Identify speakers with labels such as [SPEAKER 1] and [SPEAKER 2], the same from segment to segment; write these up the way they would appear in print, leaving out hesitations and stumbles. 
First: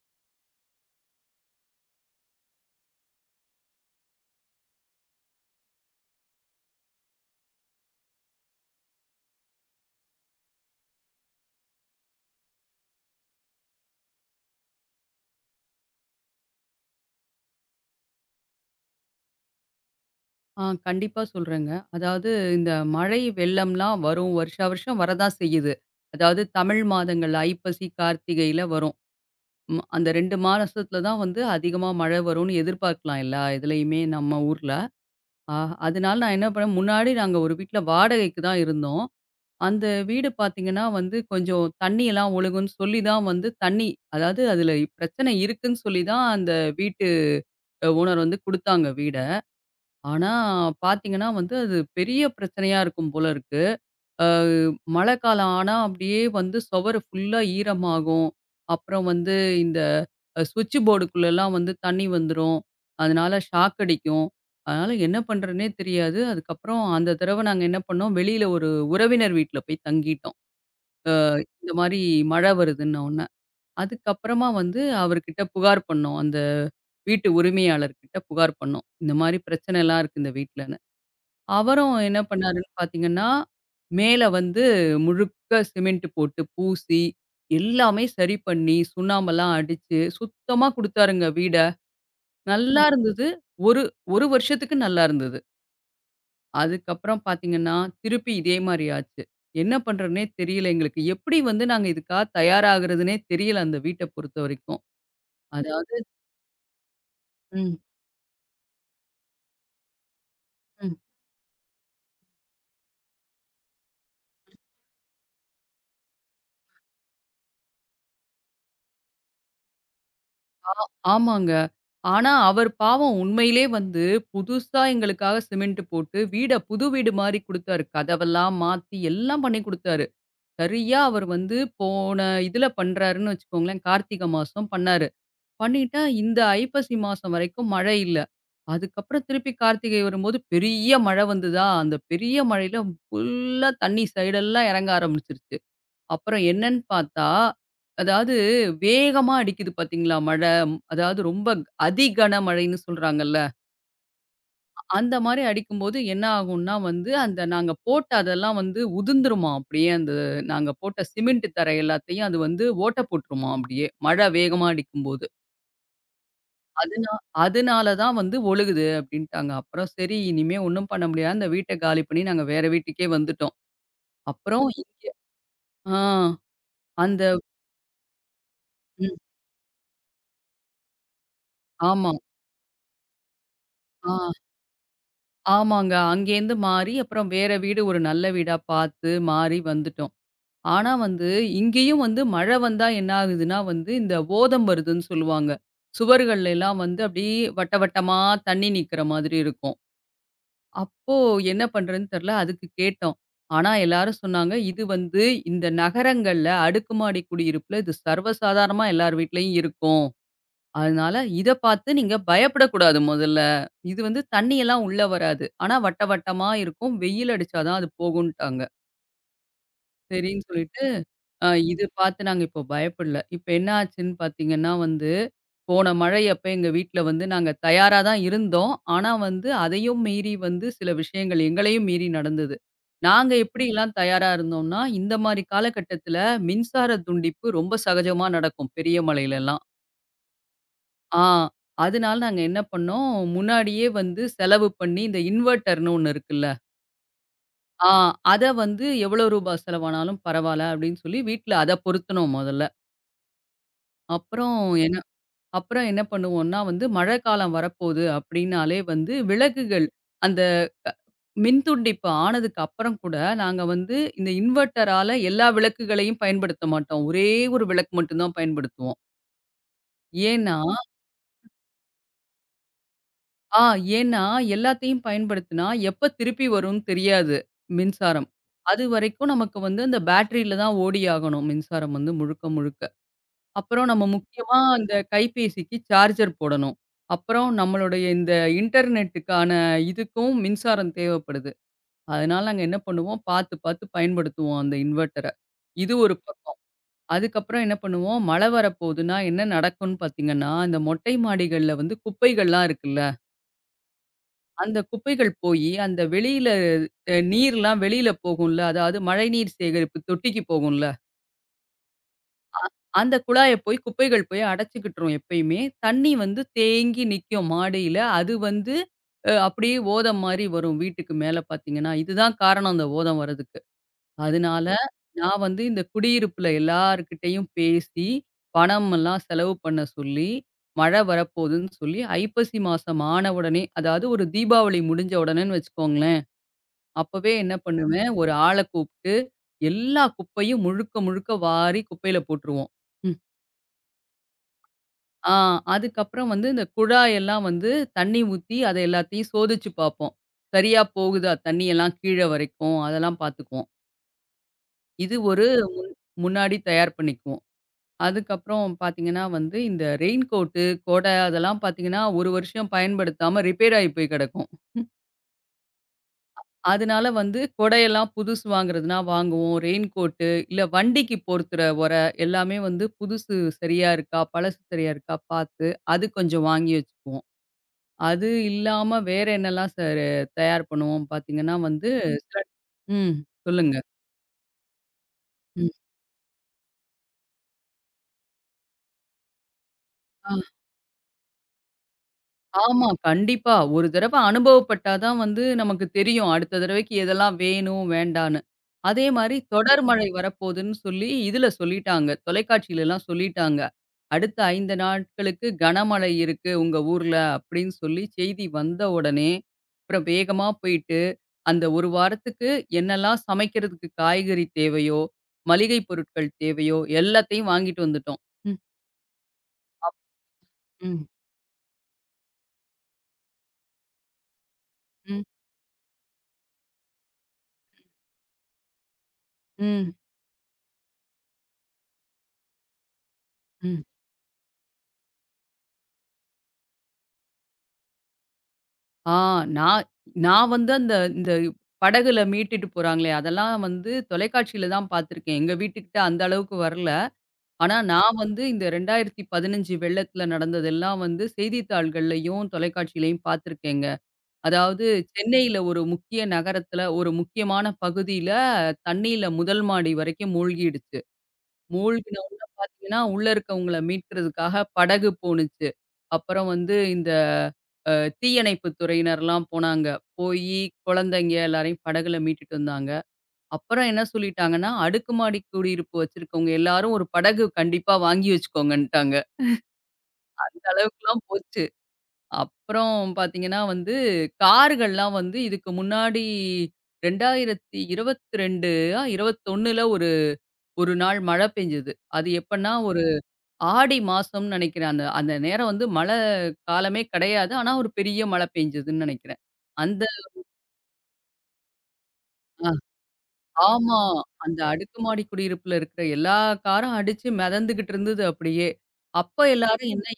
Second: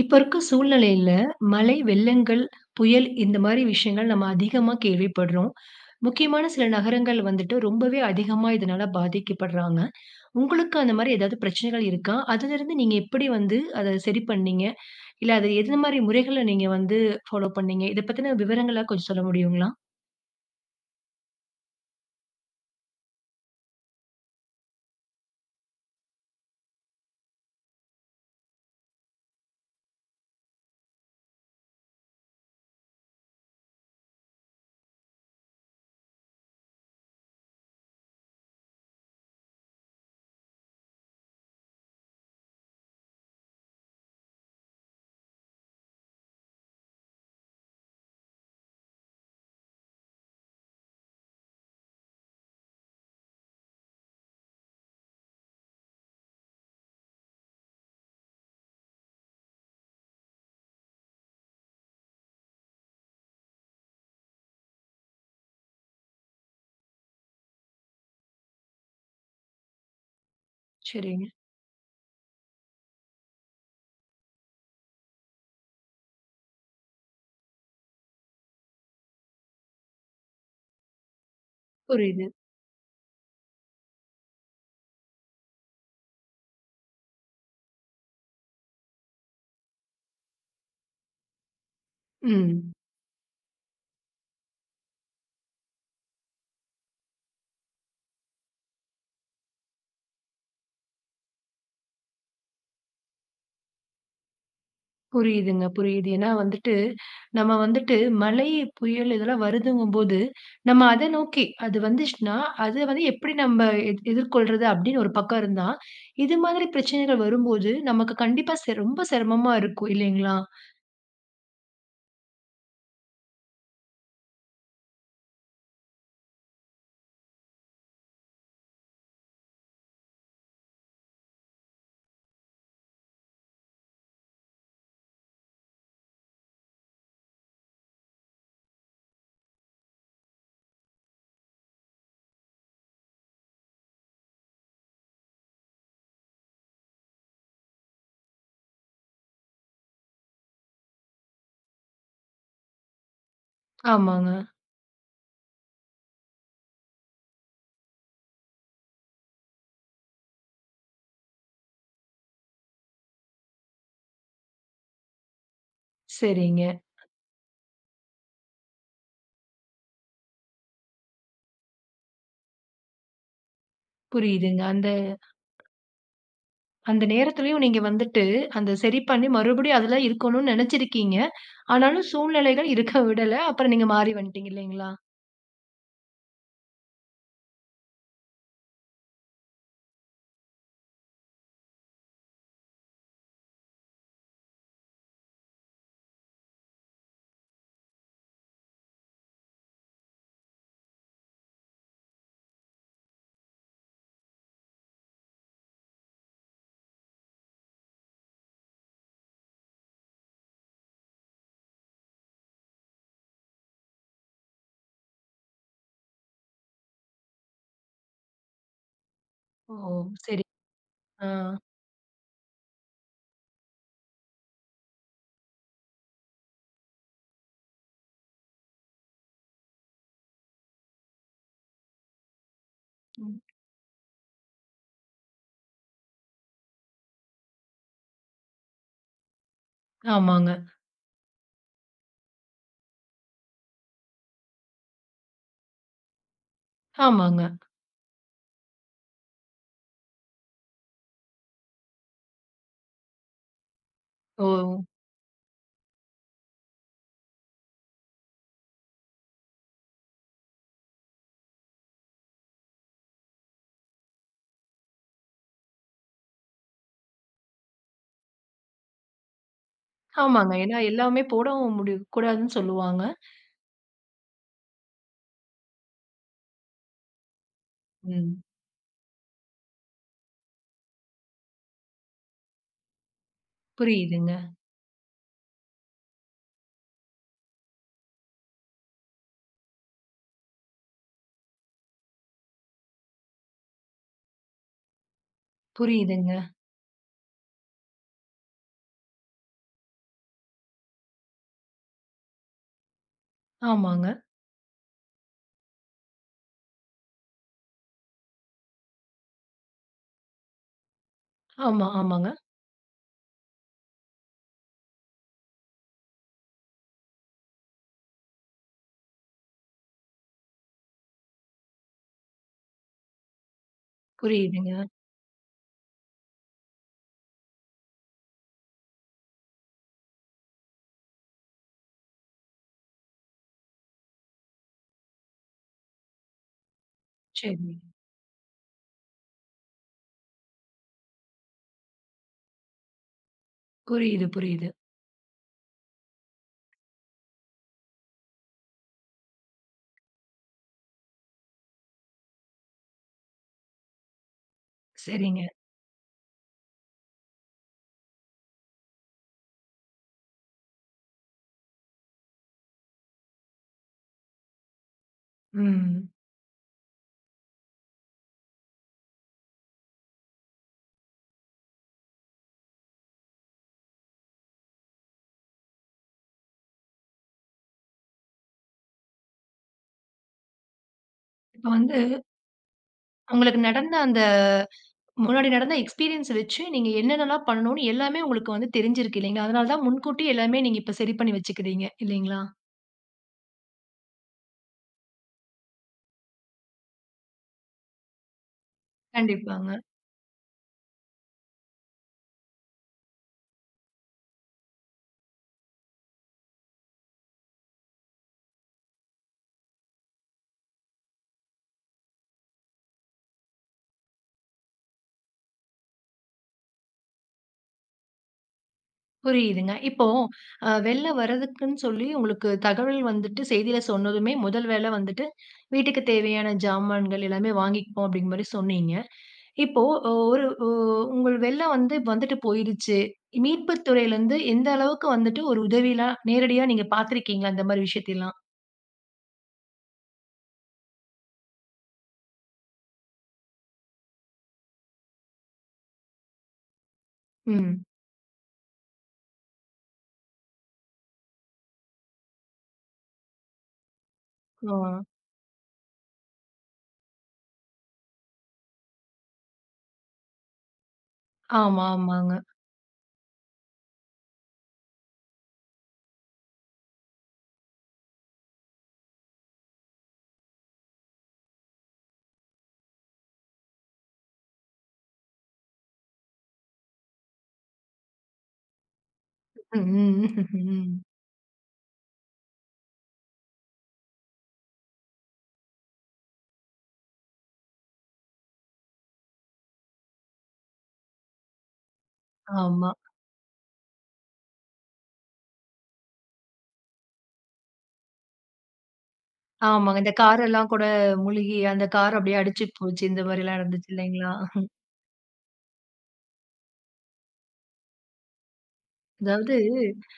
[SPEAKER 1] இப்ப இருக்க சூழ்நிலையில மழை, வெள்ளங்கள், புயல் இந்த மாரி விஷயங்கள் நம்ம அதிகமா கேள்விப்படுறோம். முக்கியமான சில நகரங்கள் வந்துட்டு ரொம்பவே அதிகமா இதனால பாதிக்கப்படுறாங்க. உங்களுக்கு அந்த மாரி ஏதாவது பிரச்சனைகள் இருக்கா? அதிலிருந்து நீங்க எப்படி வந்து அத சரி பண்ணீங்க? இல்ல அது எந்த மாரி முறைகள நீங்க வந்து ஃபாலோ பண்ணீங்க? இத பத்தின விவரங்கள கொஞ்சம் சொல்ல முடியுங்களா?
[SPEAKER 2] கண்டிப்பா சொல்றேங்க. அதாவது இந்த மழை, வெள்ளம்லாம் வரும். வருஷா வருஷம் வரதான் செய்யுது. அதாவது தமிழ் மாதங்கள் ஐப்பசி, கார்த்திகையில வரும். அந்த 2 மாசத்துல தான் வந்து அதிகமா மழை வரும்னு எதிர்பார்க்கலாம் எல்லா இதுலயுமே நம்ம ஊர்ல. ஆ அதனால நான் என்ன பண்ணேன், முன்னாடி நாங்க ஒரு வீட்ல வாடகைக்கு தான் இருந்தோம். அந்த வீடு பார்த்தீங்கன்னா வந்து கொஞ்சம் தண்ணியெல்லாம் ஒழுகும்ன்னு சொல்லி தான் வந்து தண்ணி, அதாவது அதில பிரச்சனை இருக்குன்னு சொல்லி தான் அந்த வீட்டு ஓனர் வந்து குடுத்தாங்க வீட. ஆனா, பார்த்தீங்கன்னா வந்து அது பெரிய பிரச்சனையா இருக்கும் போல இருக்கு. அ மழை காலம் ஆனா அப்படியே வந்து சுவரு ஃபுல்லா ஈரமாகும். அப்புறம் வந்து இந்த ஸ்விட்ச் போர்டுக்குள்ளலாம் வந்து தண்ணி வந்துரும். அதனால ஷாக் அடிக்கும். அதனால என்ன பண்றதுன்னே தெரியாது. அதுக்கப்புறம் அந்த தடவ நாங்க என்ன பண்ணோம், வெளியில ஒரு உறவினர் வீட்ல போய் தங்கிட்டோம். அ
[SPEAKER 1] சரிங்க.
[SPEAKER 2] இந்த மாரி மழை வருதுன்னோன்ன. அதுக்கப்புறமா வந்து அவர்கிட்ட புகார் பண்ணோம். அந்த வீட்டு உரிமையாளர்கிட்ட புகார் பண்ணோம். இந்த மாரி பிரச்சனைலாம் இருக்கு இந்த வீட்ல. அவரும் என்ன
[SPEAKER 1] புரியுது.
[SPEAKER 2] பண்ணாருன்னு பார்த்தீங்கன்னா, மேல வந்து முழுக்க சிமெண்ட் போட்டு பூசி, எல்லாமே சரி பண்ணி, சுண்ணாம்பெல்லாம் அடிச்சு, சுத்தமா குடுத்தாருங்க வீட.
[SPEAKER 1] ம்.
[SPEAKER 2] நல்லா இருந்தது. ஒரு 1 வருஷத்துக்கு நல்லா இருந்தது. அதுக்கப்புறம் பார்த்தீங்கன்னா, திருப்பி இதே மாரி ஆச்சு. என்ன பண்றதுன்னே தெரியல எங்களுக்கு. எப்படி வந்து நாங்க இதுக்கா தயாராகுறதுன்னே தெரியல அந்த வீட்ட பொறுத்தவரைக்கும்.
[SPEAKER 1] புரியுதுங்க,
[SPEAKER 2] அதாவது.
[SPEAKER 1] புரியுது. ஏன்னா வந்துட்டு, நம்ம
[SPEAKER 2] ம். ம்.
[SPEAKER 1] வந்துட்டு மழை, புயல் இதெல்லாம் வருதுங்கும்போது, நம்ம அத நோக்கி அது வந்துச்சுன்னா, அத வந்து எப்படி நம்ம எதிர்கொள்றது அப்படின்னு ஒரு பக்கம் இருந்தா, இது மாதிரி பிரச்சனைகள் வரும்போது, நமக்கு கண்டிப்பா ரொம்ப சிரமமா இருக்கும் இல்லைங்களா?
[SPEAKER 2] ஆமாங்க. ஆனா, அவர் பாவம் உண்மையிலே வந்து புதுசா எங்களுக்காக சிமெண்ட் போட்டு, வீட புது வீடு மாரி குடுத்தாரு. கதவெல்லாம் மாத்தி எல்லாம் பண்ணி குடுத்தாரு. சரியா அவர் வந்து போன இதுல பண்றாருன்னு வச்சுக்கோங்களேன். கார்த்திகை மாசம் பண்ணாரு. பண்ணிட்டா இந்த ஐப்பசி மாசம் வரைக்கும் மழை இல்ல. அதுக்கப்புறம் திருப்பி கார்த்திகை வரும்போது பெரிய மழை வந்துதா, அந்த பெரிய மழையில ஃபுல்லா தண்ணி சைடெல்லாம் இறங்க ஆரம்பிச்சுருச்சு. அப்புறம் என்னன்னு பார்த்தா, அதாவது வேகமா அடிக்குது பார்த்தீங்களா மழை. ம், அதாவது ரொம்ப அதி கனமழைன்னு சொல்றாங்கல்ல.
[SPEAKER 1] ஆமாங்க.
[SPEAKER 2] அந்த மாரி அடிக்கும்போது என்ன ஆகும்னா வந்து, அந்த நாங்க போட்ட அதெல்லாம் வந்து உதிர்ந்துருமாம் அப்படியே அந்த நாங்க போட்ட சிமெண்ட் தரை எல்லாத்தையும் அது வந்து ஓட்டை போட்டுருமாம் அப்படியே. மழை வேகமா அடிக்கும்போது.
[SPEAKER 1] சரிங்க.
[SPEAKER 2] அதுனா அதனால தான் வந்து ஒழுகுது அப்படின்ட்டாங்க. அப்புறம் சரி இனிமே ஒண்ணும் பண்ண முடியாது. அந்த வீட்ட காலி பண்ணி நாங்க வேற வீட்டுக்கே வந்துட்டோம்.
[SPEAKER 1] புரியுதுங்க.
[SPEAKER 2] அப்புறம்
[SPEAKER 1] அந்த
[SPEAKER 2] இங்க. ஆ
[SPEAKER 1] அந்த
[SPEAKER 2] அந்த.
[SPEAKER 1] நேரத்துலயும் நீங்க வந்துட்டு, அந்த சரி
[SPEAKER 2] ம்.
[SPEAKER 1] பண்ணி மறுபடியும் அதுல இருக்கணும்னு நெனச்சிருக்கீங்க. ஆனாலும்
[SPEAKER 2] ஆமா.
[SPEAKER 1] சூழ்நிலைகள் இருக்க விடல. அப்புறம் நீங்க
[SPEAKER 2] ஆ.
[SPEAKER 1] மாறி வந்துட்டீங்க இல்லைங்களா?
[SPEAKER 2] ஆமாங்க. அங்கேருந்து மாறி, அப்புறம் வேற வீடு ஒரு நல்ல வீடா பாத்து, மாறி வந்துட்டோம். ஆனா வந்து, இங்கேயும் வந்து மழை வந்தா என்ன ஆகுதுன்னா வந்து, இந்த ஓதம் வருதுன்னு சொல்லுவாங்க. சுவர்கள்ல எல்லாம் வந்து அப்படியே வட்ட வட்டமா தண்ணி நிக்கிற மாதிரி இருக்கும். அப்போ என்ன பண்றதுன்னு தெரியல. அதுக்கு கேட்டோம். ஆனா எல்லாரும் சொன்னாங்க, "இது வந்து இந்த நகரங்கள்ல அடுக்குமாடி குடியிருப்புல இது சர்வசாதாரணமா எல்லார் வீட்லயும் இருக்கும்." அதனால இத பார்த்து நீங்க பயப்படக்கூடாது முதல்ல. இது வந்து தண்ணியெல்லாம் உள்ள வராது. ஆனா வட்ட வட்டமா இருக்கும். வெயில் அடிச்சா தான் அது போகும்ட்டாங்க.
[SPEAKER 1] ஓ! சரி.
[SPEAKER 2] சரின்னு சொல்லிட்டு
[SPEAKER 1] ஆ.
[SPEAKER 2] இது பார்த்து நாங்க இப்போ பயப்படல. இப்ப என்ன ஆச்சுன்னு பார்த்தீங்கன்னா வந்து, போன மழை அப்ப எங்க வீட்ல வந்து நாங்க தயாரா தான் இருந்தோம். ஆனா வந்து அதையும் மீறி வந்து சில விஷயங்கள் எங்களையும் மீறி நடந்தது. நாங்க
[SPEAKER 1] ம்.
[SPEAKER 2] எப்படிலாம் தயாரா இருந்தோம்னா, இந்த மாரி காலகட்டத்தில மின்சார துண்டிப்பு ரொம்ப சகஜமா நடக்கும் பெரிய மழையிலலாம்.
[SPEAKER 1] ஆமாங்க,
[SPEAKER 2] ஆ. அதனால நாங்க என்ன பண்ணோம், முன்னாடியே வந்து செலவு பண்ணி இந்த இன்வெர்ட்டர்ன்னு ஒண்ணு இருக்குல்ல.
[SPEAKER 1] ஆமாங்க.
[SPEAKER 2] ஆ அத வந்து எவ்வளோ ரூபா செலவானாலும் பரவால்ல அப்டின்னு சொல்லி வீட்ல அத பொருத்துனோம் மொதல்ல.
[SPEAKER 1] ஓ!
[SPEAKER 2] அப்புறம் என்ன அப்புறம் என்ன பண்ணுவோம்னா வந்து மழைக்காலம் வரப்போது அப்டின்னாலே வந்து விளக்குகள் அந்த மின்துண்டிப்பு ஆனதுக்கு அப்புறம் கூட நாங்க வந்து இந்த இன்வெர்ட்டரால எல்லா விளக்குகளையும் பயன்படுத்த மாட்டோம். ஒரே ஒரு விளக்கு மட்டும் தான் பயன்படுத்துவோம்.
[SPEAKER 1] ஆமாங்க.
[SPEAKER 2] ஏன்னா
[SPEAKER 1] ஏன்னா எல்லாமே போடவும் முடி கூடாதுன்னு சொல்லுவாங்க.
[SPEAKER 2] ஆ ஏன்னா, எல்லாத்தையும் பயன்படுத்தினா, எப்ப திருப்பி வரும்னு தெரியாது மின்சாரம்.
[SPEAKER 1] ம்.
[SPEAKER 2] அதுவரைக்கும் நமக்கு வந்து அந்த பேட்டரியில தான் ஓடியாகணும் மின்சாரம் வந்து முழுக்க, முழுக்க. அப்புறம் நம்ம
[SPEAKER 1] புரியுதுங்க,
[SPEAKER 2] முக்கியமா அந்த கைபேசிக்கு சார்ஜர் போடணும். அப்புறம் நம்மளுடைய இந்த இன்டர்நெட்டுக்கான இதுக்கும் மின்சாரம் தேவைப்படுது. அதனால நாங்க என்ன பண்ணுவோம், பார்த்து பார்த்து பயன்படுத்துவோம் அந்த இன்வெர்ட்டர. இது ஒரு
[SPEAKER 1] புரியுதுங்க.
[SPEAKER 2] பக்கம். அதுக்கப்புறம் என்ன பண்ணுவோம், மழை வரப்போகுதுன்னா என்ன நடக்கும்னு பார்த்தீங்கன்னா, இந்த மொட்டை மாடிகள்ல வந்து குப்பைகள்லாம் இருக்குல்ல
[SPEAKER 1] ஆமாங்க.
[SPEAKER 2] அந்த குப்பைகள் போயி, அந்த வெளியில நீர்லாம் வெளியில போகும்ல. அதாவது மழைநீர் சேகரிப்பு தொட்டிக்கு போகும்ல.
[SPEAKER 1] ஆமா, ஆமாங்க.
[SPEAKER 2] அந்த குழாய போய் குப்பைகள் போய் அடைச்சுக்கிட்டுரும் எப்பயுமே. தண்ணி வந்து தேங்கி நிக்கும் மாடியில. அது வந்து அப்படியே ஓதம் மாரி வரும் வீட்டுக்கு மேல பார்த்தீங்கன்னா. இதுதான் காரணம் அந்த ஓதம் வரதுக்கு. அதனால
[SPEAKER 1] புரியுதுங்க.
[SPEAKER 2] நான் வந்து இந்த குடியிருப்புல எல்லார்கிட்டயும் பேசி, பணமெல்லாம் செலவு பண்ண சொல்லி, மழை வரப்போகுதுன்னு சொல்லி, ஐப்பசி மாசம் ஆன உடனே, அதாவது ஒரு தீபாவளி முடிஞ்ச உடனேன்னு வச்சுக்கோங்களேன். அப்பவே என்ன
[SPEAKER 1] சரி.
[SPEAKER 2] பண்ணுவேன், ஒரு ஆள கூப்ட்டு, எல்லா குப்பையும் முழுக்க, முழுக்க வாரி குப்பையில போட்டுருவோம். ம்.
[SPEAKER 1] புரியுது, புரியுது.
[SPEAKER 2] ஆ அதுக்கப்புறம் வந்து இந்த குழாயெல்லாம் வந்து தண்ணி ஊத்தி, அத எல்லாத்தையும் சோதிச்சு பார்ப்போம். சரியா போகுதா தண்ணியெல்லாம் கீழ வரைக்கும், அதெல்லாம் பார்த்துக்குவோம். இது
[SPEAKER 1] சரிங்க.
[SPEAKER 2] ஒரு முன் முன்னாடி தயார் பண்ணிக்குவோம். அதுக்கப்புறம் பார்த்தீங்கன்னா வந்து, இந்த ரெயின் கோட்டு, கொடை அதெல்லாம் பார்த்தீங்கன்னா, ஒரு வருஷம் பயன்படுத்தாம ரிப்பேர் ஆயி போய் கிடக்கும்.
[SPEAKER 1] ம்.
[SPEAKER 2] அதனால வந்து கொடையெல்லாம் புதுசு வாங்குறதுனா வாங்குவோம். ரெயின் கோட்டு, இல்ல வண்டிக்கு போர்த்துற ஒரை எல்லாமே வந்து புதுசு சரியா இருக்கா? பழசு சரியா இருக்கா? பார்த்து அது கொஞ்சம் வாங்கி வச்சுக்குவோம். அது இல்லாம வேற என்னலாம் சார் தயார் பண்ணுவோம் பார்த்தீங்கன்னா
[SPEAKER 1] இப்ப
[SPEAKER 2] வந்து,
[SPEAKER 1] வந்து
[SPEAKER 2] சில. ம்.
[SPEAKER 1] உங்களுக்கு
[SPEAKER 2] சொல்லுங்க.
[SPEAKER 1] நடந்த அந்த முன்னாடி
[SPEAKER 2] ம்.
[SPEAKER 1] நடந்த எக்ஸ்பீரியன்ஸ் வச்சு நீங்க என்னென்னலாம் பண்ணணும்னு எல்லாமே உங்களுக்கு வந்து தெரிஞ்சிருக்கு இல்லைங்களா? அதனால தான் முன்கூட்டியே
[SPEAKER 2] ஆ.
[SPEAKER 1] எல்லாமே நீங்க இப்ப சரி பண்ணி வச்சுக்கிறீங்க இல்லைங்களா?
[SPEAKER 2] ஆமா, கண்டிப்பா. ஒரு தடவ அனுபவப்பட்டா தான் வந்து நமக்கு தெரியும். அடுத்த தடவைக்கு எதெல்லாம் வேணும், வேண்டான்னு. அதே மாரி
[SPEAKER 1] கண்டிப்பாங்க.
[SPEAKER 2] தொடர் மழை வரப்போதுன்னு சொல்லி இதுல சொல்லிட்டாங்க. தொலைக்காட்சியிலலாம் சொல்லிட்டாங்க. "அடுத்த 5 நாட்களுக்கு கனமழை இருக்கு உங்க ஊர்ல" அப்படின்னு சொல்லி செய்தி வந்த உடனே, அப்புறம் வேகமா போயிட்டு, அந்த 1 வாரத்துக்கு என்னெல்லாம் சமைக்கிறதுக்கு காய்கறி தேவையோ, மளிகை பொருட்கள் தேவையோ எல்லாத்தையும் வாங்கிட்டு வந்துட்டோம். ம்.
[SPEAKER 1] புரியுதுங்க. இப்போ
[SPEAKER 2] ம்.
[SPEAKER 1] வெள்ல வர்றதுக்குன்னு சொல்லி உங்களுக்கு தகவல் வந்துட்டு செய்தியில சொன்னதுமே, முதல் வேல வந்துட்டு
[SPEAKER 2] ம்.
[SPEAKER 1] வீட்டுக்கு தேவையான ஜாமான்கள் எல்லாமே வாங்கிப்போம் அப்படிங்கிற மாரி சொன்னீங்க. இப்போ
[SPEAKER 2] ம்.
[SPEAKER 1] ஒரு ஒ உங்கள் வெள்ளம் வந்து வந்துட்டு போயிருச்சு.
[SPEAKER 2] ம்.
[SPEAKER 1] மீட்புத் துறையிலருந்து எந்த அளவுக்கு வந்துட்டு ஒரு உதவிலாம் நேரடியா நீங்க பார்த்திருக்கீங்களா? இந்த மாரி விஷயத்தையெல்லாம்?
[SPEAKER 2] ஆ நான் நான் வந்து அந்த இந்த படகுல மீட்டுட்டு போறாங்களே, அதெல்லாம் வந்து தொலைக்காட்சியில தான் பார்த்துருக்கேன். எங்க வீட்டுக்கிட்ட அந்த அளவுக்கு வரல. ஆனா
[SPEAKER 1] ம்.
[SPEAKER 2] நான் வந்து இந்த 2015 வெள்ளத்தில நடந்ததெல்லாம் வந்து செய்தித்தாள்கள்லயும், தொலைக்காட்சியிலயும் பார்த்துருக்கேங்க.
[SPEAKER 1] ஓ.
[SPEAKER 2] அதாவது சென்னையில ஒரு முக்கிய நகரத்தில, ஒரு முக்கியமான பகுதியில தண்ணீல முதல் மாடி வரைக்கும் மூழ்கிடுச்சு.
[SPEAKER 1] ஆமா,
[SPEAKER 2] மூழ்கின
[SPEAKER 1] ஆமாங்க.
[SPEAKER 2] உடனே பார்த்தீங்கன்னா, உள்ள இருக்கவங்கள மீட்கிறதுக்காக படகு போணுச்சு. அப்புறம் வந்து இந்த அ தீயணைப்பு துறையினர்லாம் போனாங்க. போயி குழந்தைங்க எல்லாரையும் படகுல மீட்டுட்டு வந்தாங்க. அப்புறம் என்ன சொல்லிட்டாங்கன்னா, அடுக்குமாடி குடியிருப்பு வச்சிருக்கவங்க எல்லாரும் ஒரு படகு கண்டிப்பா வாங்கி வச்சுக்கோங்கன்ட்டாங்க.
[SPEAKER 1] ம், ம், ம்.
[SPEAKER 2] அந்த
[SPEAKER 1] ம்.
[SPEAKER 2] அளவுக்குலாம் போச்சு. அப்புறம் பார்த்தீங்கன்னா வந்து, கார்கள்லாம் வந்து இதுக்கு முன்னாடி 2022ஆ 21ல ஒரு ஒரு நாள் மழை பெஞ்சது. அது எப்பன்னா
[SPEAKER 1] ஆமா.
[SPEAKER 2] ஆடி மாசம்னு நினைக்கிறேன். அந்த அந்த நேரம் வந்து மழை காலமே கிடையாது. ஆனா, ஒரு பெரிய மழை பெஞ்சதுன்னு நினைக்கிறேன்.
[SPEAKER 1] ஆமாங்க.
[SPEAKER 2] அந்த
[SPEAKER 1] இந்த காரெல்லாம் கூட முழுகி அந்த கார் அப்படியே அடிச்சு
[SPEAKER 2] அ
[SPEAKER 1] போச்சு. இந்த மாரிலாம் நடந்துச்சு
[SPEAKER 2] ஆமா.
[SPEAKER 1] இல்லைங்களா?
[SPEAKER 2] அந்த அடுக்குமாடி குடியிருப்புல இருக்கிற எல்லா காரும் அடிச்சு மிதந்துகிட்டு இருந்தது அப்படியே. அப்ப
[SPEAKER 1] அதாவது
[SPEAKER 2] எல்லாரும் என்ன.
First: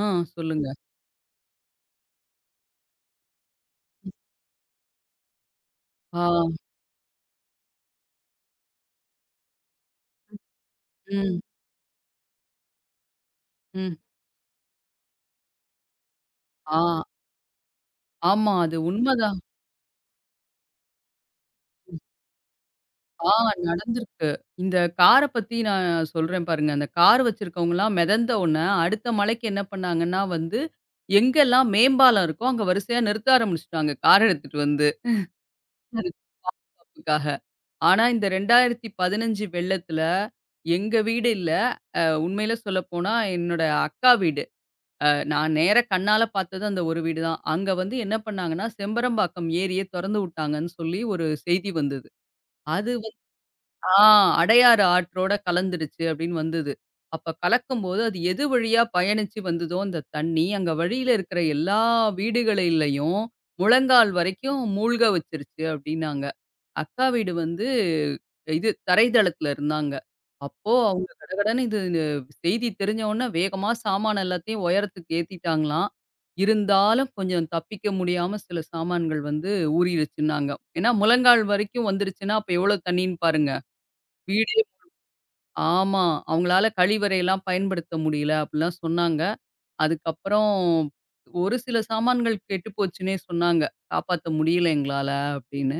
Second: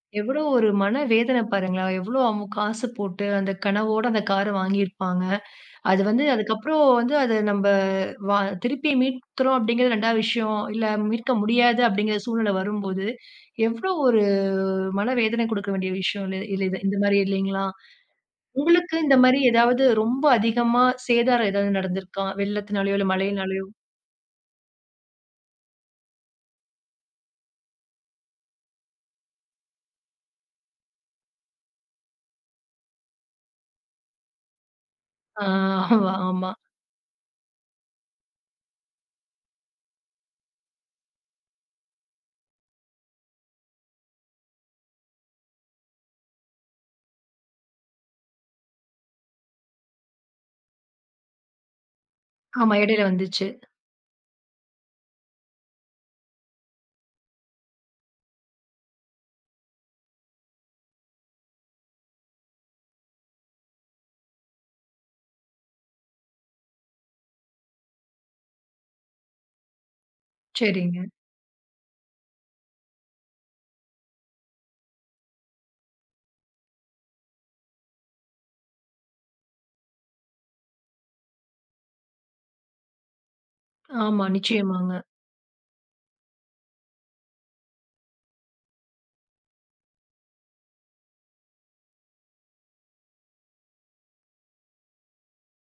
[SPEAKER 2] ஆ
[SPEAKER 1] எவ்வளோ
[SPEAKER 2] சொல்லுங்க.
[SPEAKER 1] ஒரு மனவேதனை பாருங்களேன்! எவ்வளோ அவங்க காசு போட்டு அந்த கனவோட அந்த கார வாங்கியிருப்பாங்க. அது
[SPEAKER 2] ஆ.
[SPEAKER 1] வந்து அதுக்கப்புறம் வந்து அத நம்ப வா திருப்பி மீட்கிறோம் அப்படிங்கிறது 2வது விஷயம். இல்ல மீட்க
[SPEAKER 2] ம்.
[SPEAKER 1] முடியாது அப்படிங்கிற சூழ்நிலை வரும்போது, எவ்வளோ
[SPEAKER 2] ம்.
[SPEAKER 1] ஒரு மனவேதனை குடுக்க வேண்டிய விஷயம் இல்ல இல்ல
[SPEAKER 2] ஆ.
[SPEAKER 1] இது இந்த மாரி இல்லைங்களா?
[SPEAKER 2] ஆமா. அது
[SPEAKER 1] உங்களுக்கு இந்த
[SPEAKER 2] உண்மதான்.
[SPEAKER 1] மாரி ஏதாவது ரொம்ப அதிகமா சேதாரம் ஏதாவது நடந்திருக்கா? வெள்ளத்தினாலயோ, இல்ல
[SPEAKER 2] ஆ
[SPEAKER 1] மழையினாலயோ?
[SPEAKER 2] நடந்திருக்கு. இந்த கார பத்தி நான் சொல்றேன் பாருங்க. அந்த கார் வச்சிருக்கவங்கலாம் மிதந்த உடனே, அடுத்த மலைக்கு என்ன பண்ணாங்கன்னா வந்து, எங்கெல்லாம் மேம்பாலம் இருக்கோ, அங்க வரிசையா நிறுத்த ஆரம்பிச்சுட்டாங்க. கார் எடுத்துட்டு வந்து
[SPEAKER 1] ஆ ஆமா, ஆமா.
[SPEAKER 2] தற்காப்புக்காக. ஆனா இந்த 2015 வெள்ளத்துல எங்க வீடு இல்ல. உண்மையில சொல்லப்போனா என்னோட அக்கா வீடு. நான் நேரா கண்ணால பார்த்தது அந்த ஒரு வீடு தான். அங்க வந்து என்ன பண்ணாங்கன்னா, செம்பரம்பாக்கம் ஏரிய தொறந்து விட்டாங்கன்னு சொல்லி ஒரு செய்தி வந்தது.
[SPEAKER 1] ஆமா.
[SPEAKER 2] அது
[SPEAKER 1] இடையில வந்துச்சு.
[SPEAKER 2] ஆ அடையாறு ஆற்றோட கலந்துருச்சு அப்படின்னு வந்தது. அப்ப கலக்கும்போது அது எது வழியா பயணிச்சு வந்ததோ அந்த தண்ணி, அங்க வழியில இருக்கிற எல்லா வீடுகளிலயும் முழங்கால் வரைக்கும் மூழ்க வச்சிருச்சு அப்படின்னாங்க. அக்கா வீடு வந்து இது தரை தளத்துல இருந்தாங்க. அப்போ
[SPEAKER 1] சரிங்க.
[SPEAKER 2] அவங்க கடகடன்னு இது செய்தி தெரிஞ்ச உடனே வேகமா சாமான் எல்லாத்தையும் உயரத்துக்கு ஏத்திட்டாங்களாம். இருந்தாலும் கொஞ்சம் தப்பிக்க முடியாம சில சாமான்கள் வந்து ஊறிடுச்சுன்னாங்க. ஏன்னா முழங்கால் வரைக்கும் வந்துருச்சுன்னா அப்ப எவ்வளோ தண்ணின்னு பாருங்க.
[SPEAKER 1] ஆமா,
[SPEAKER 2] வீடே.
[SPEAKER 1] நிச்சயமாங்க.
[SPEAKER 2] ஆமா. அவங்களால கழிவறையெல்லாம் பயன்படுத்த முடியல அப்படிலாம் சொன்னாங்க. அதுக்கப்புறம் ஒரு சில சாமான்கள் கெட்டு போச்சுன்னே சொன்னாங்க. காப்பாத்த முடியல எங்களால அப்படின்னு.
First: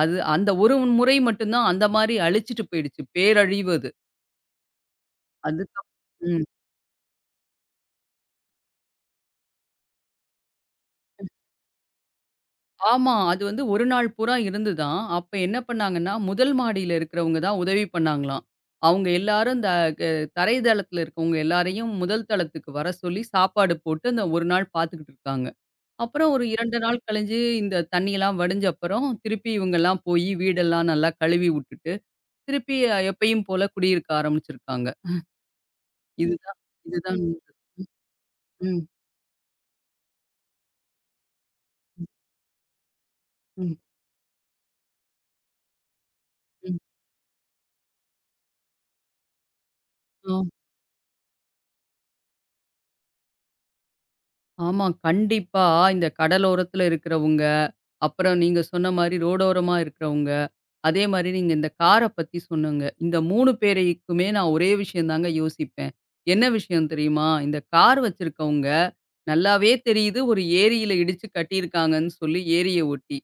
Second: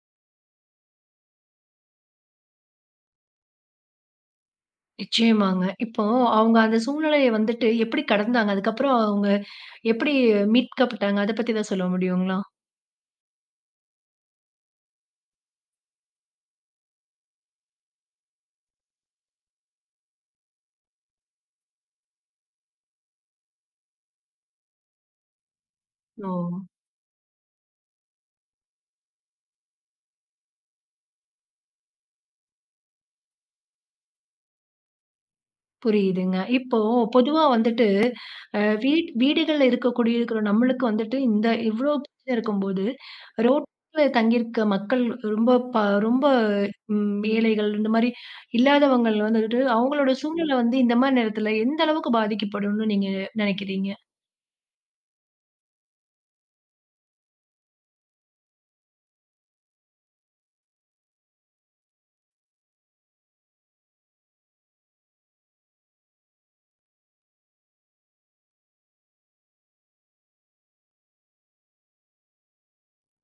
[SPEAKER 2] அது அந்த ஒரு முறை மட்டும் தான் அந்த மாரி அழிச்சிட்டு போயிடுச்சு. பேரழிவு அது.
[SPEAKER 1] நிச்சயமாங்க.
[SPEAKER 2] அதுக்கப்
[SPEAKER 1] இப்போ
[SPEAKER 2] ம்.
[SPEAKER 1] அவங்க அந்த சூழ்நிலைய வந்துட்டு எப்படி கடந்தாங்க? அதுக்கப்புறம் அவங்க எப்படி மீட்கப்பட்டாங்க? அத பத்தி ஏதாவது சொல்ல முடியுங்களா?
[SPEAKER 2] ஆமா. அது வந்து 1 நாள் பூரா இருந்துதாம். அப்ப என்ன பண்ணாங்கன்னா, முதல் மாடியில இருக்கிறவங்க தான் உதவி பண்ணாங்களாம். அவங்க எல்லாரும் இந்த க தரை தளத்தில இருக்கவங்க எல்லாரையும் முதல் தளத்துக்கு வர சொல்லி சாப்பாடு போட்டு அந்த 1 நாள் பார்த்துக்கிட்டு இருக்காங்க. அப்புறம்
[SPEAKER 1] ஓ!
[SPEAKER 2] ஒரு 2 நாள் கழிஞ்சு இந்த தண்ணியெல்லாம் வடிஞ்ச அப்புறம், திருப்பி இவங்கலாம் போயி வீடெல்லாம் நல்லா கழுவி வுட்டுட்டு, திருப்பி எப்பயும் போல குடியிருக்க ஆரம்பிச்சிருக்காங்க.
[SPEAKER 1] புரியுதுங்க.
[SPEAKER 2] இதுதான்
[SPEAKER 1] இப்போ
[SPEAKER 2] இதுதான்
[SPEAKER 1] பொதுவா வந்துட்டு அ
[SPEAKER 2] ம்.
[SPEAKER 1] வீட் வீடுகள்ல இருக்க குடியிருக்கிற நம்மளுக்கு வந்துட்டு இந்த இவ்ளோ
[SPEAKER 2] ம்.
[SPEAKER 1] பிரச்சனை இருக்கும்போது,
[SPEAKER 2] ம்.
[SPEAKER 1] ரோட்ல தங்கியிருக்க மக்கள் ரொம்ப ப ரொம்ப ஏழைகள் இந்த மாரி இல்லாதவங்கள் வந்துட்டு அவங்களோட
[SPEAKER 2] ம்.
[SPEAKER 1] சூழ்நிலை வந்து இந்த மாரி நேரத்துல எந்த அளவுக்கு பாதிக்கப்படும்னு நீங்க நெனைக்கிறீங்க?
[SPEAKER 2] ஆமா. கண்டிப்பா. இந்த கடலோரத்துல இருக்கிறவங்க, அப்புறம் நீங்க சொன்ன மாரி ரோடோரமா இருக்கிறவங்க, அதே மாரி நீங்க இந்த கார பத்தி சொன்னீங்க. இந்த 3 பேரைக்குமே நான் ஒரே விஷயம் தாங்க யோசிப்பேன். என்ன விஷயம் தெரியுமா? இந்த கார் வச்சிருக்கவங்க, நல்லாவே தெரியுது ஒரு ஏரியில இடிச்சு கட்டியிருக்காங்கன்னு சொல்லி ஏரிய ஒட்டி.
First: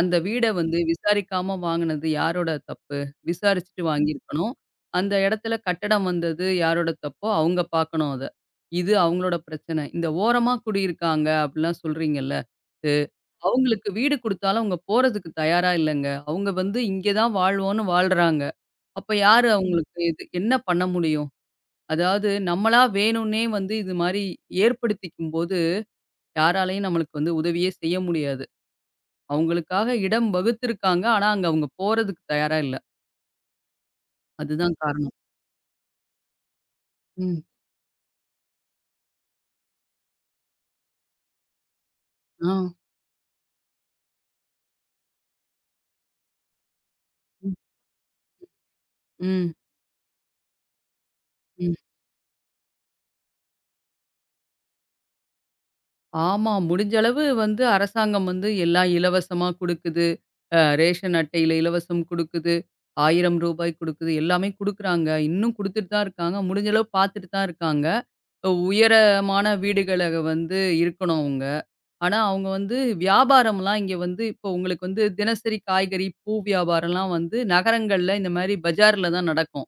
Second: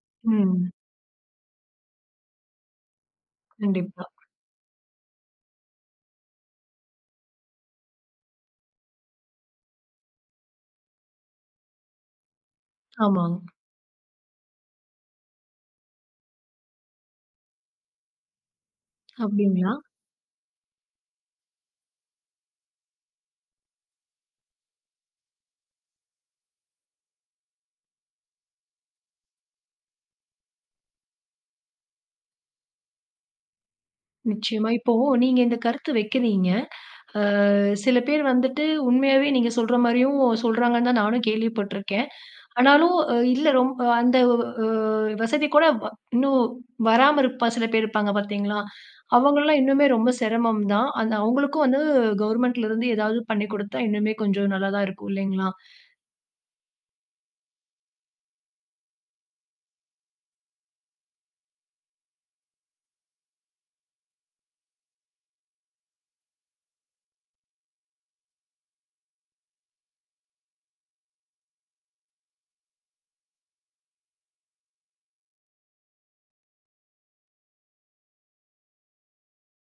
[SPEAKER 2] அந்த வீட
[SPEAKER 1] ம்.
[SPEAKER 2] வந்து விசாரிக்காம வாங்குனது யாரோட தப்பு? விசாரிச்சுட்டு
[SPEAKER 1] கண்டிப்பா.
[SPEAKER 2] வாங்கியிருக்கணும். அந்த இடத்துல கட்டடம் வந்தது யாரோட தப்போ? அவங்க பார்க்கணும் அத. இது அவங்களோட பிரச்சனை. இந்த ஓரமா குடியிருக்காங்க அப்படிலாம் சொல்றீங்கல்ல. இது
[SPEAKER 1] ஆமாங்க.
[SPEAKER 2] அவங்களுக்கு வீடு குடுத்தாலும் அவங்க போறதுக்கு தயாரா இல்லங்க. அவங்க வந்து இங்கே தான் வாழ்வோம்னு வாழ்றாங்க. அப்ப யாரு
[SPEAKER 1] அப்டிங்களா?
[SPEAKER 2] அவங்களுக்கு இது என்ன பண்ண முடியும்? அதாவது நம்மளா வேணும்னே வந்து இது மாரி ஏற்படுத்திக்கும்போது, யாராலயும் நம்மளுக்கு வந்து உதவியே செய்ய முடியாது. அவங்களுக்காக இடம் வகுத்திருக்காங்க. ஆனா, அங்க அவங்க போறதுக்கு தயாரா இல்ல.
[SPEAKER 1] நிச்சயமா.
[SPEAKER 2] அதுதான்
[SPEAKER 1] இப்போ
[SPEAKER 2] காரணம்.
[SPEAKER 1] நீங்க இந்த கருத்து வைக்கிறீங்க. அ
[SPEAKER 2] ம்.
[SPEAKER 1] சில பேர் வந்துட்டு உண்மையாவே நீங்க சொல்ற மாரியும் சொல்றாங்கன்னு தான் நானும் கேள்விப்பட்டுருக்கேன்.
[SPEAKER 2] ஆ.
[SPEAKER 1] ஆனாலும் இல்ல அந்த வசதி கூட இன்னும் வராம இருப்பா
[SPEAKER 2] ம்.
[SPEAKER 1] சில பேர் இருப்பாங்க பார்த்தீங்களா?
[SPEAKER 2] ம்.
[SPEAKER 1] அவங்கலாம் இன்னுமே ரொம்ப சிரமம் தான். அந்த அவங்களுக்கும்
[SPEAKER 2] ம்.
[SPEAKER 1] வந்து கவர்மெண்ட்ல இருந்து ஏதாவது பண்ணி குடுத்தா இன்னுமே கொஞ்சம் நல்லா தான் இருக்கும் இல்லைங்களா?
[SPEAKER 2] ஆமா. முடிஞ்ச அளவு வந்து அரசாங்கம் வந்து எல்லாம் இலவசமா குடுக்குது. ரேஷன் அட்டையில இலவசம் குடுக்குது. ரூ. 1000 குடுக்குது. எல்லாமே குடுக்குறாங்க. இன்னும் குடுத்துட்டு தான் இருக்காங்க. முடிஞ்ச அளவு பார்த்துட்டு தான் இருக்காங்க. உயரமான வீடுகள வந்து இருக்கணும் அவங்க. ஆனா அவங்க வந்து வியாபாரம்லாம் இங்க வந்து இப்போ உங்களுக்கு வந்து தினசரி காய்கறி, பூ வியாபாரம்லாம் வந்து நகரங்கள்ல இந்த மாரி பஜார்ல தான் நடக்கும்.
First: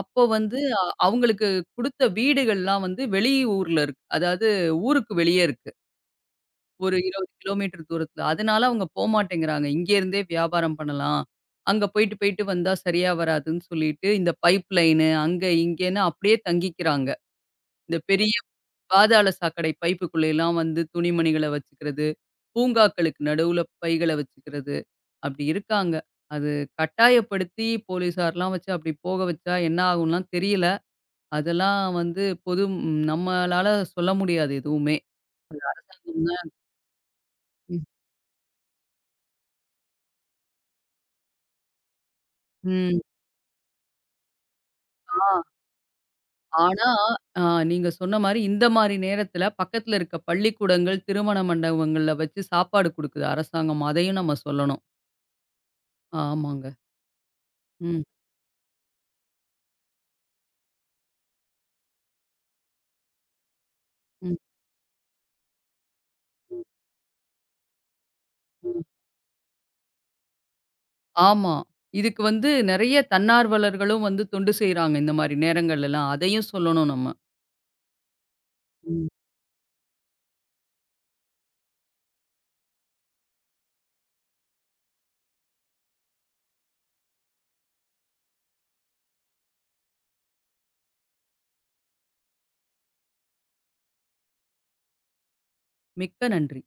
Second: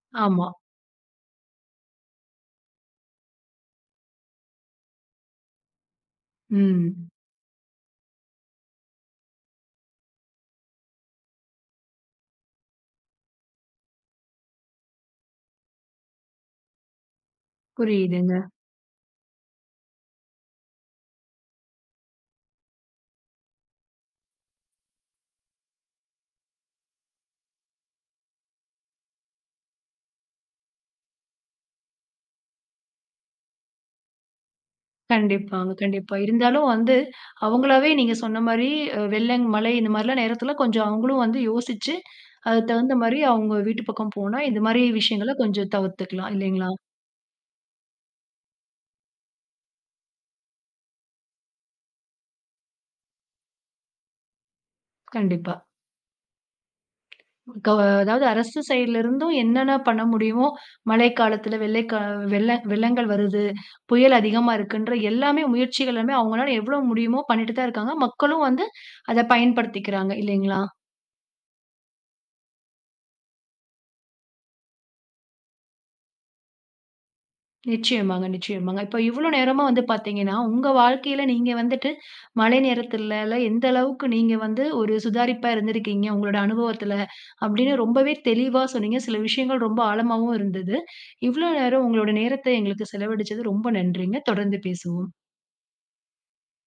[SPEAKER 2] அப்போ
[SPEAKER 1] ஆமா.
[SPEAKER 2] வந்து அ- அவங்களுக்கு குடுத்த வீடுகள்லாம் வந்து வெளியூர்ல இருக்கு. அதாவது ஊருக்கு வெளியே இருக்கு. ஒரு
[SPEAKER 1] ம்.
[SPEAKER 2] 20 கிலோமீட்டர் தூரத்துல. அதனால அவங்க போமாட்டேங்கிறாங்க. இங்கேருந்தே வியாபாரம் பண்ணலாம். அங்க போயிட்டு, போயிட்டு வந்தா சரியா வராதுன்னு சொல்லிட்டு, இந்த பைப் லைனு அங்க இங்கேன்னு அப்படியே தங்கிக்கிறாங்க. இந்த பெரிய
[SPEAKER 1] புரியுதுங்க.
[SPEAKER 2] பாதாள சாக்கடை பைப்புக்குள்ளலாம் வந்து துணிமணிகள வச்சுக்கிறது, பூங்காக்களுக்கு நடுவுல பைகள வச்சுக்கிறது, அப்படி இருக்காங்க. அது கட்டாயப்படுத்தி போலீஸார்லாம் வச்சு அப்படி போக வச்சா என்ன ஆகும்லாம் தெரியல. அதெல்லாம் வந்து பொது நம்மளால சொல்ல முடியாது எதுவுமே.
[SPEAKER 1] கண்டிப்பாங்க, கண்டிப்பா. இருந்தாலும் வந்து
[SPEAKER 2] ம்.
[SPEAKER 1] அவங்களாவே நீங்க சொன்ன மாரி வெள்ளம், மழை இந்த மாரிலாம் நேரத்துல கொஞ்சம் அவங்களும் வந்து யோசிச்சு, அதுக்கு தகுந்த
[SPEAKER 2] ம்.
[SPEAKER 1] மாரி அவங்க வீட்டு பக்கம் போனா, இந்த மாரி
[SPEAKER 2] ஆ.
[SPEAKER 1] விஷயங்கள கொஞ்சம் தவிர்த்துக்கலாம் இல்லைங்களா?
[SPEAKER 2] ஆனா, அ நீங்க சொன்ன மாரி இந்த மாரி நேரத்தில பக்கத்தில இருக்க பள்ளிக்கூடங்கள், திருமண மண்டபங்கள்ல வச்சு சாப்பாடு குடுக்குது அரசாங்கம். அதையும் நம்ம சொல்லணும்.
[SPEAKER 1] கண்டிப்பா.
[SPEAKER 2] ஆமாங்க. ம்.
[SPEAKER 1] அதாவது அரசு சைடுல இருந்தும் என்னென்ன பண்ண முடியுமோ, மழைக்காலத்துல வெள்ளங்கள் வருது, புயல்
[SPEAKER 2] ம்.
[SPEAKER 1] அதிகமா இருக்குன்ற எல்லாமே முயற்சிகள் எல்லாமே அவங்களால எவ்வளோ முடியுமோ பண்ணிட்டு தான் இருக்காங்க. மக்களும் வந்து அத பயன்படுத்திக்கிறாங்க இல்லைங்களா?
[SPEAKER 2] ஆமா. இதுக்கு வந்து நெறைய தன்னார்வலர்களும் வந்து தொண்டு செய்றாங்க இந்த மாரி நேரங்கள்லலாம். அதையும் சொல்லணும் நம்ம.
[SPEAKER 1] நிச்சயமாங்க, நிச்சயமாங்க. இப்ப
[SPEAKER 2] ம்.
[SPEAKER 1] இவ்ளோ நேரமா வந்து பார்த்தீங்கன்னா, உங்க வாழ்க்கையில நீங்க வந்துட்டு மழை நேரத்துலல எந்த அளவுக்கு நீங்க வந்து ஒரு சுதாரிப்பா இருந்திருக்கீங்க, உங்களோட அனுபவத்துல அப்படின்னு ரொம்பவே தெளிவா சொன்னீங்க. சில விஷயங்கள் ரொம்ப ஆழமாவும் இருந்தது. இவ்ளோ நேரம் உங்களோட நேரத்த எங்களுக்கு செலவழிச்சது ரொம்ப நன்றிங்க. தொடர்ந்து பேசுவோம்.
[SPEAKER 2] மிக்க நன்றி.